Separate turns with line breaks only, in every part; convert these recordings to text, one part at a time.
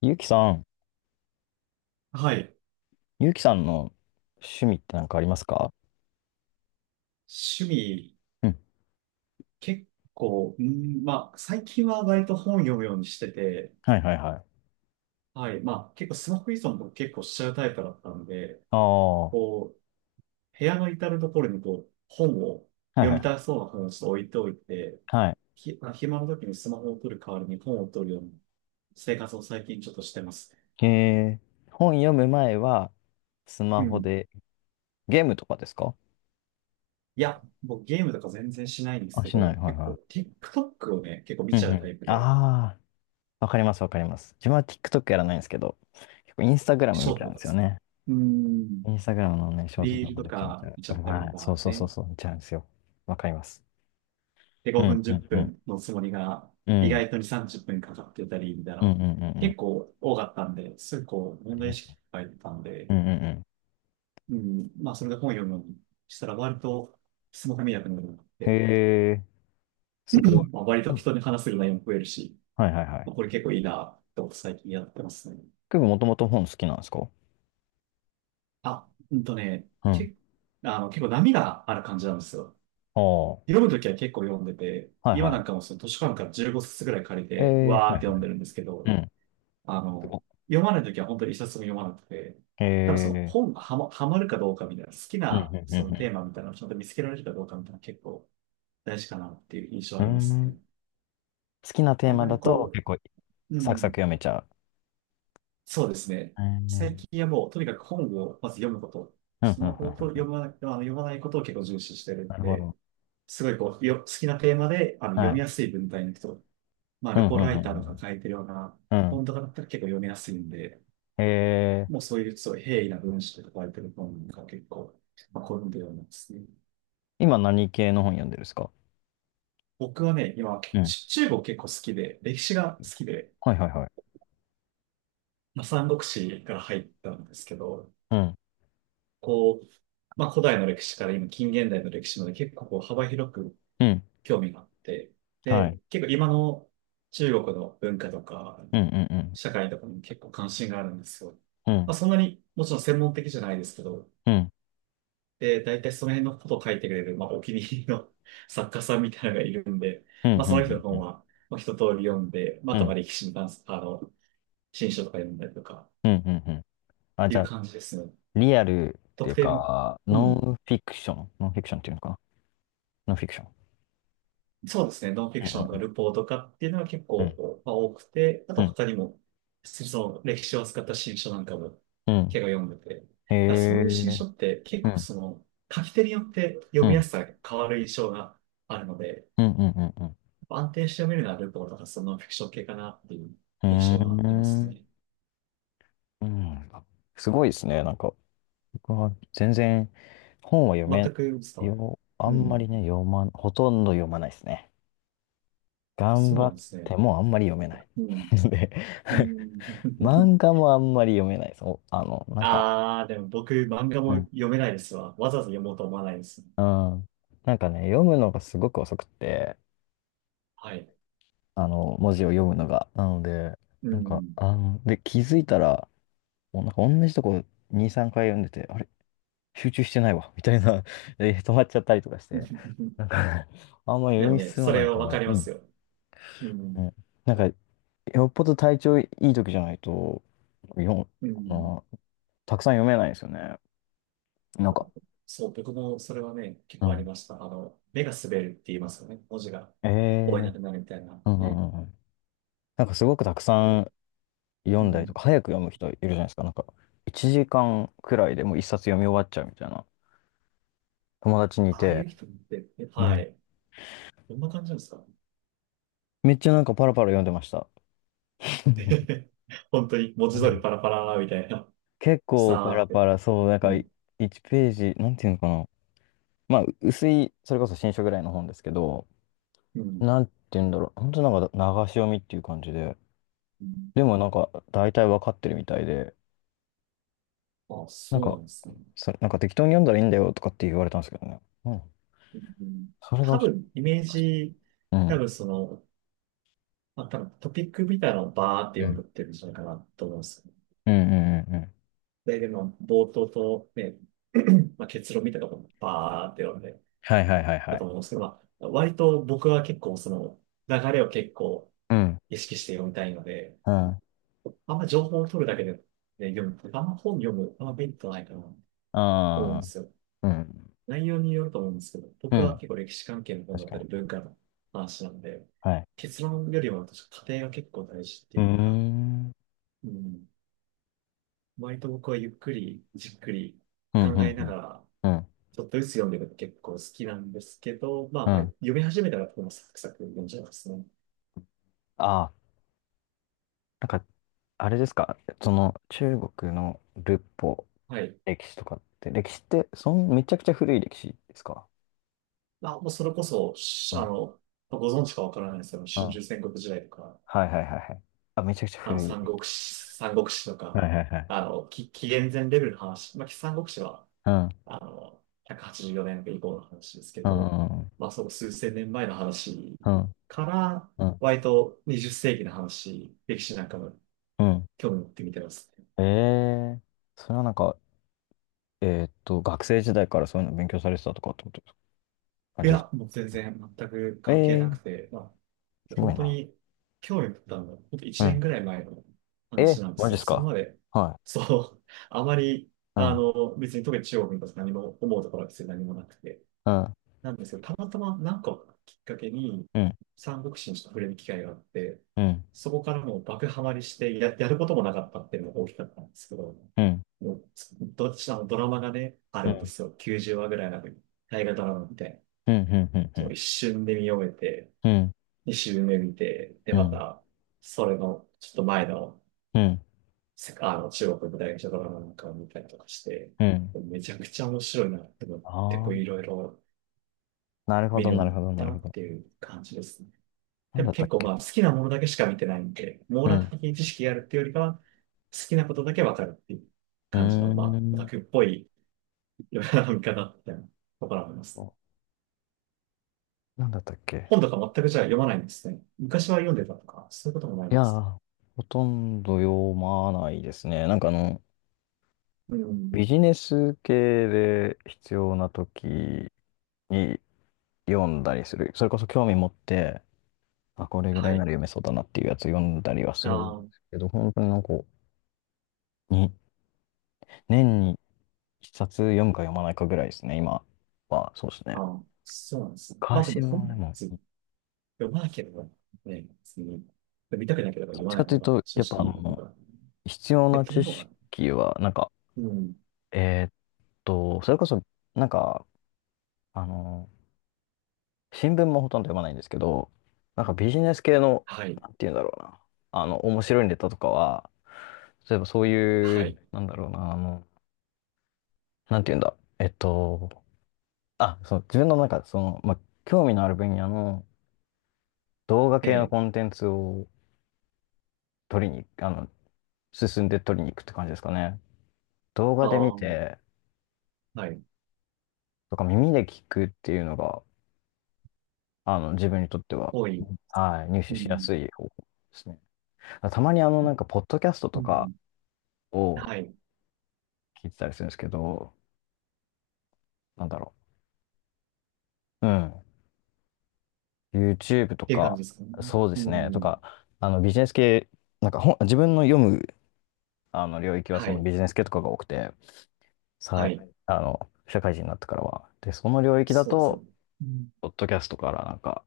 ゆうきさん、
はい。
ゆうきさんの趣味って何かありますか？
趣味、
うん。
結構、うん、まあ、最近は割と本読むようにしてて、
はいはいはい。
はい。結構スマホ依存とか結構しちゃうタイプだったんで、
ああ、は
こ部屋の至るところに
いはい
読
は
み
い。
たそうな本をちょっと置いておいて、
は
ひ、まあ、暇の時にスマホを取る代わりに本を取るような生活を最近ちょっとしてますね。
い。えー、本読む前は、ス
う
マホ
ん。
で、ゲームとかですか？
いや、僕ゲームとか全然しないんです
あ、
け
しない。
ど、
はい
結
は
構 TikTok をね、結構見
い。う
ち
ん
ゃ
う
うタ
ん。
イプで、
ああ、わかりますわかります。自分は TikTok やらないんですけど、結構インスタグラム
ショ
見
ー
ち
ト
ゃうん
と
で
かで
すよ
すね。
ね。
うん。
インスタグラムのね、ショート
リー
動画
ルと
めちゃめちゃ、
か見ち
う
ゃったり
まい。
と
そう
か
そうそう
ね。
そう、見ちゃうんですよ。わかります。
で、
う
5
ん
分、
う
10
んうん。
分のつもりが、
う
意
ん。
外とに30分かかってたり、みたい
うんうん
な、
うんうん。
結構多かったんで、すぐ
あ
問
り
題
ま
意
すね。
識が入ったん
う
で、
んうんうん。
それで本読むのにしたら、割と、スマホ見なくなるなって、
へえ。すごい。
割
う
と
ん
人に話せる内容も増えるし、
はいはいはい。
これ結構いいな、と最近やってますね。
結構もともと本好きなんですか？
あ、うんとね、
うん。
け、あの、結構波がある感じなんですよ。
ああ、は
読むときは結構読んでて、
い
今
は
なんかもその図書館から15冊ぐらい借り
い。
て、
え
わ
ー、
ー
は
っ
いはい。
て読んでるんですけ
う
ど、
ん。
あ
す
の、
ご
読まないときは本当に一冊も読まなくて、
い。
多分その
え
本がはま、はまるかどうかみたいな、好き
ー、うん
な
うん
そのテ
う
ーマみたいなのをちゃんと見つけられるかどうかみたいなの結構大事かなっていう印象
んう
あります
ん。うーん。
ね。
好きなテ
あ
ー
ん
マ
ま
だ
り
と
こ
結構
う、う
サクサク
ん、
読めちゃう。
そうですね。
うん。う
最
ん
近はもうとにかく本をまず読むこと、
うんう
ス
んう
マホを
んう
読
ん
まない、あの読まないことを結構重視してる
な
ん
るほ
で、
ど。
すごいこう、よ、好きなテーマで読
は
み
い。
やすい文体の人、
う
ル
んう
ポライターとか
ん
書いてるような
うんうん。
本とかだったら結構読みやすいんで、
うん。え
もう
ー、
そういうすごい平易な文章とか書いてる本が結構、好んで読んでますね。
今何系の本読んでるんですか？
僕はね、今、
うん。
中国結構好きで、歴史が好きで、
はいはいはい。
三国志から入ったんですけど、
うん。
こう、古代の歴史から今近現代の歴史まで結構幅広く
うん。
興味があって、
は
で、
い。
結構今の中国の文化とか、
うんうん
社会とかにも結構関心があるんですよ。
うん。うん。
そんなにもちろん専門的じゃないですけど、
うん。
で、大体その辺のことを書いてくれる、お気に入りの 作家さんみたいなのがいるんで、
うんうん
その人の
うんう
本
ん。
は、一通り読んで、まあ、
う
あとま
ん
あ歴史に関す、あの、新書とか読んだりとか、
うんうんうん。あ、
い
じゃ
う
あ、
感じですね。
リアルってい
特
う
定の、
か、
う
ノ
ん。
ンフィクション、ノンフィクションっていうのかな？ノンフィクション。
そうですね。ノンフィ
う
クションとか
ん
ルポーとかっていうのは結
う
構、
ん
多くて、あ
う
と
ん。うん。
他にも、その歴史を扱った新書なんかも
うん。
結構読んでて、だか
へ
らそういう新
え。
書って結
う
構
ん。
その、書き手によって読
う
みや
ん。
すさが変わる印象があるので、
うんうんうん
安定して読めるのはルポーとかそのフィクション系かなっていう
う
印
ん。う
象
ー
はあります
ん。
ね。
うん。すごいですね。なんか、僕は全然本は読
全
め、
く伝わる。
よ、あ
う
んまり
ん。
ね、読まん、ほとんど読まないですね。頑
そう
張
な
っ
んですね。
てもあんまり読めない。
う ん。
で、
うん。
漫 画もあんまり読めないです。おあの、なんか、
ああ、でも僕漫画
う
も
ん。
読めないですわ。わざわざ読もうと思わないです。
うんなんかね、読むのがすごく遅くって、
はい。
あの、文字を読むのが。なので、
う
なんか、
ん。
あの、で、気づいたら、もうなんか同じとこ2、3回読んでて、あれ集中してないわ、みたいな、え止まっちゃったりとかして、なんかね、あんまり
で
読
も
み
ね、
進
そ
まな
れ
い
は
か
わか
ら、
り
う
ま
ん、
すよ。う
う
ん。
ん。なんか、よっぽど体調いい時じゃないと、読む、
う
あ
ん。
の、たくさん読めないんですよね。なんか、
そう、僕もそれはね、結
う
構あり
ん。
ました。目が滑るって言いますよね。文字が
え
追え
ー
なくなるみたいな。
うんう
ね。
んうんうん。なんかすごくたくさ
こ
ん読
う
んだりと
ん。
か、早く読む人いるじゃないですか。なんか、1時間くらいでもう1冊読み終わっちゃうみたいな。友達にい
ああい
て、
う人って、は
ね。
い。どんな感じなんですか？
めっちゃなんかパラパラ読んでました。
本当に文
う
字通り
ん
パラパラみたいな。
結構パラ
さーっ
パ
て。
ラ、そう、なん
う
かい
ん。
1ページ、なんていうのかな。まあ、う薄い、それこそ新書ぐらいの本ですけど、
うん。
なんていうんだろう。本当なんか流し読みっていう感じで、
うん。
でもなんか大体わかってるみたいで、
あ、
なん
そう
か、
なんですね。
それ、なんか適当に読んだらいいんだよとかって言われたんですけどね。うん。
うん。
それが
多
ちょっと
分、イメー
難しい。
ジ、
う
多
ん。
分その、まあ、多分トピックみたいなのをバーって
う
読んで
ん
ってるんじゃないかなと思うんですよ。
うんうんうんうん。
で、でも、冒頭とね、結論みたいなところもバーって読んで
はいはいはいは
だと
い。
思うんですけど、割と僕は結構その、流れを結構
うん。
意識して読みたいので、
うん。あ
あんま情報を取るだけで、ね、読む。あんまメリットないかなと思うんで
あ。
すよ。
うん。
内容によると思うんですけど、
う
僕は
ん。
結構歴史関係の本
確
だっ
か
たり
に。
文化の話なんで、
はい。
結論よりも私、過程が結構大事って
うー
い
ん。
うか、
うん、
うん、割と僕はゆっくり、じっくり
うん、
考え
う
な
ん、
がら、
うん。
ちょっとずつ読んでるの結構好きなんですけど、
うん
読み始めたらもサクサク読んじゃいますね。
ああ、なんか、あれですか、その、中国の仏法、
はい。
歴史とかって、歴史って、そん、めちゃくちゃ古い歴史ですか？
もうそれこそ、
う
しあ
ん、
の、ご存知かわからないですけど、
うん。
春
は
秋戦国時代と
い
か、
はいはいはい。あ、めちゃくちゃ
まあの、
古い。
三国志と
はい
か、
はいはい。
紀元前レベルの話、三国志は、
うん、
あの、184年以降の話ですけ
うん、
ど、
うん、
その数千年前の話
うん、
から、
うん。
割と20世紀の話、歴史なんかも
うん
興味持って見てます。
ええー、それはなんか、えーっと、学生時代からそういうの勉強されてたとかってことですか？感
い
じです
や、
か？
もう全然全く
え
関係
え
な
ー、
くて、
すご
本
い
当
な。
に興味を持ったのは、本当
う
1
ん。
年ぐらい前の
えー、
話なんで
マジ
す
で
よ。
す
それ
か？
まで、
は
そう、あまり、
い。うん、
別に特に中国のこと何も思うところは別に何もなくて、
うん、
なんですけど、たまたま何かをきっかけに、
うん。
三国志にちょっと触れる機会があって、
うん、
そこからもう爆ハマりしてやることもなかったっていうのが大きかったんですけど、
うん、
もう、どっちのドラマがね、あ
う
るんで
ん、
すよ。90話ぐらいある。大河ドラマみたい
うん、うん、うん、う
その
ん、
一瞬で見終えて、
うん、
二周目見て、で、また、それの、ちょっと前の、
うん、
せあの、中国の大学者ドラマなんかを見たりとかして、
うん。
めちゃくちゃ面白いなって思って、
あ
こ
あ、
ういろいろ
なるほ
見
ど、
るよ
な
うに
る
なっ
ほど、な
た
る
な
ほど。
っていう感じですね。
な
で
ん
も
だった
結
っ
構
け？
好きなものだけしか見てないんで、網
う
羅
ん、
的に知識があるっていうよりかは、好きなことだけわかるっていう
うー
感じの、オタ
ん、
クっぽい読うな見方みたいなところがありますね。
おなんだったっけ？
本とか全くじゃあ読まないんですね。昔は読んでたとか、そういうこともない
い
ん
や
ですか？
ー、ほとんど読まないですね。なんかあの、
うん。
ビジネス系で必要な時に読んだりする。それこそ興味持って、あ、これぐら
は
いなら
い。
読めそうだなっていうやつ読んだりはす
あ
るんで
ー
すけど、本当になんか、に、年1冊読むか読まないかぐらいですね、今は。そうです
あ
ね。
ー、そうなんですね。まあで
昔
も本
はで
も
も、
ずっと読まなければね、別に見たくなければ
どっ
読ま
ち
な
か
い
とい
の
う
が
と、
正
やっぱあ
直僕
の、
は。
必要
え、
な
と
知
もが、
識は、なんか、
うん。
えーっと、それこそ、なんか、あの、新聞もほとんど読まないんですけど、なんかビジネス系の、
はい。
なんていうんだろうな、あの、面白いネタとかは、例えばそうい
は
う、
い。
なんだろうな、あの、なんていうんだ、えっと、あ、そう、自分の中で、その、まあ、興味のある分野の動画
え
系の
え。
コンテンツを取りに、あの、進んで取りに行くって感じですかね。動
あ
画で見
あ、
て、
はい。
とか耳で聞くっていうのが、あの、自分にとっては、
多い。
はい、入
う
手しや
ん。
すい方法ですね。たまにあの、なんか、ポッドキャスト
う
とか
ん。
を
はい。っ
聞いてたりするんですけど、なんだろう。うん。YouTube と
ていう感
か、
じですかね。
そうで
う
すね。と
ん。
か、あの、ビジネス系、なんか本、自分の読む、あの、領域は
は
その
い。
ビジネス系とかが多くて、さ
は
い、
い。
あの、社会人になってからは。で、その領域だ
そうです
と、
ね。うん。
ポッドキャストからなんか、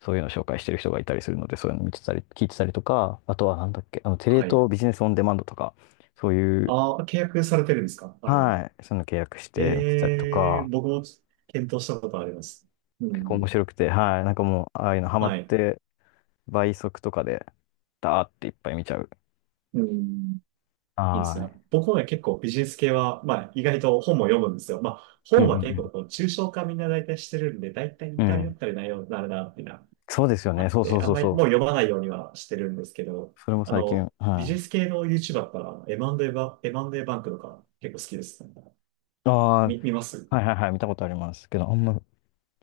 そういうのを紹介してる人がいたりするので、そういうの見てたり、聞いてたりとか、あとはなんだっけ、あの、テレ
はい。
東ビジネスオンデマンドとか、そういう、
ああ、契約されてるんですかあれなの。
はい、そういうの契約して見てたりと
ええ、
か、
僕も検討したことあります。う
結構
ん。
面白くて、はい、なんかもう、ああいうのハマっ
はい。
て、倍速とかで、ダーっていっぱい見ちゃう。
うん。いいです
は
ね。僕もね、結構ビジネス系は、意外と本も読むんですよ。
い。うん
本
う
は結
ん
構こう、抽象化みんな大体してるんで、大体
う
似
ん。う
たり寄っ
ん。
たりなようになるな、っていうのは
そうですよ
あ
ね。
っ
そうそ
て、
う
あん
そう
まり
そ
もう
う。
読まないようにはしてるんですけど、
それも
あ
最
の、
近、
ビジ
は
ネス
い。
系の YouTuber だったら、M&A バンクとか結構好きですね。
あ
見ます。
あ、はいはいはい、見たことありますけど、あんま、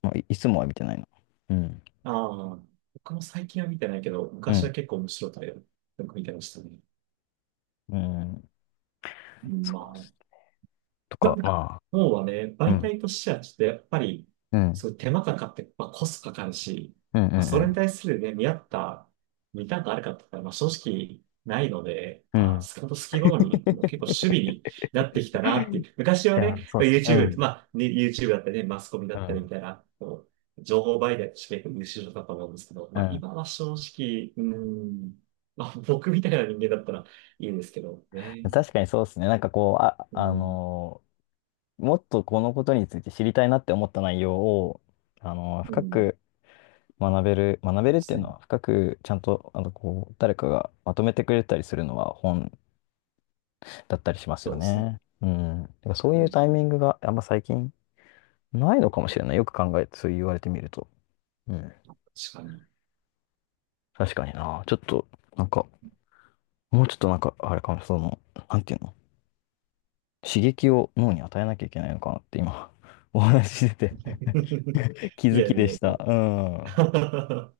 まあ、い、いつもは見てないな。うん。
ああ、僕も最近は見てないけど、
う
昔
ん。
は結構面白いタイトルよく見てましたね。
うん。そ
ま
うっ
あ、
すとか、まあ
もうはね、
う
媒
ん、
体としてはちょっとやっぱり、
うん、
そういう手間かかって、コストかかるし、
うん、う
それ
ん、
に対するね、見合った、見たくあるかって言ったら、正直ないので、
うん。う
あー、
ん。
スカウト好き好みも結構趣味に なってきたなっていう。昔
い
は
や、
ね、
そう
ま
で
あ
すね。う
YouTube、
ん、
YouTube だったりね、マスコミだ
う
ったり
ん。
みたいな、情報媒体として結構優秀だったと思うんですけど、
うん、う
今は正直、うーん、僕みたいな人間だったらいいんですけど
ん。
ね。
確かにそうですね。なんかこう、あ、
う
あ
ん、
のーもっとこのことについて知りたいなって思った内容を、あのー
う
深
ん、
く学べる、学べ
そう
る
で
ってい
す
うの
ね。
は、深くちゃんと、あの、こう、誰かがまとめてくれたりするのは本だったりします
そ
よ
うですね。
ね。うん。だからそう
う
いう
ん、
タイミングがあんま最近ないのかもしれない。よく考えて、そう言われてみると。うん
確かに。
確かにな。ちょっと、なんか、もうちょっとなんか、あれかも、その、なんていうの、刺激を脳に与えなきゃいけないのかなって今、お話ししてて 気
い
づ
や
き
い
で
や
し
い
た。
や。
うん。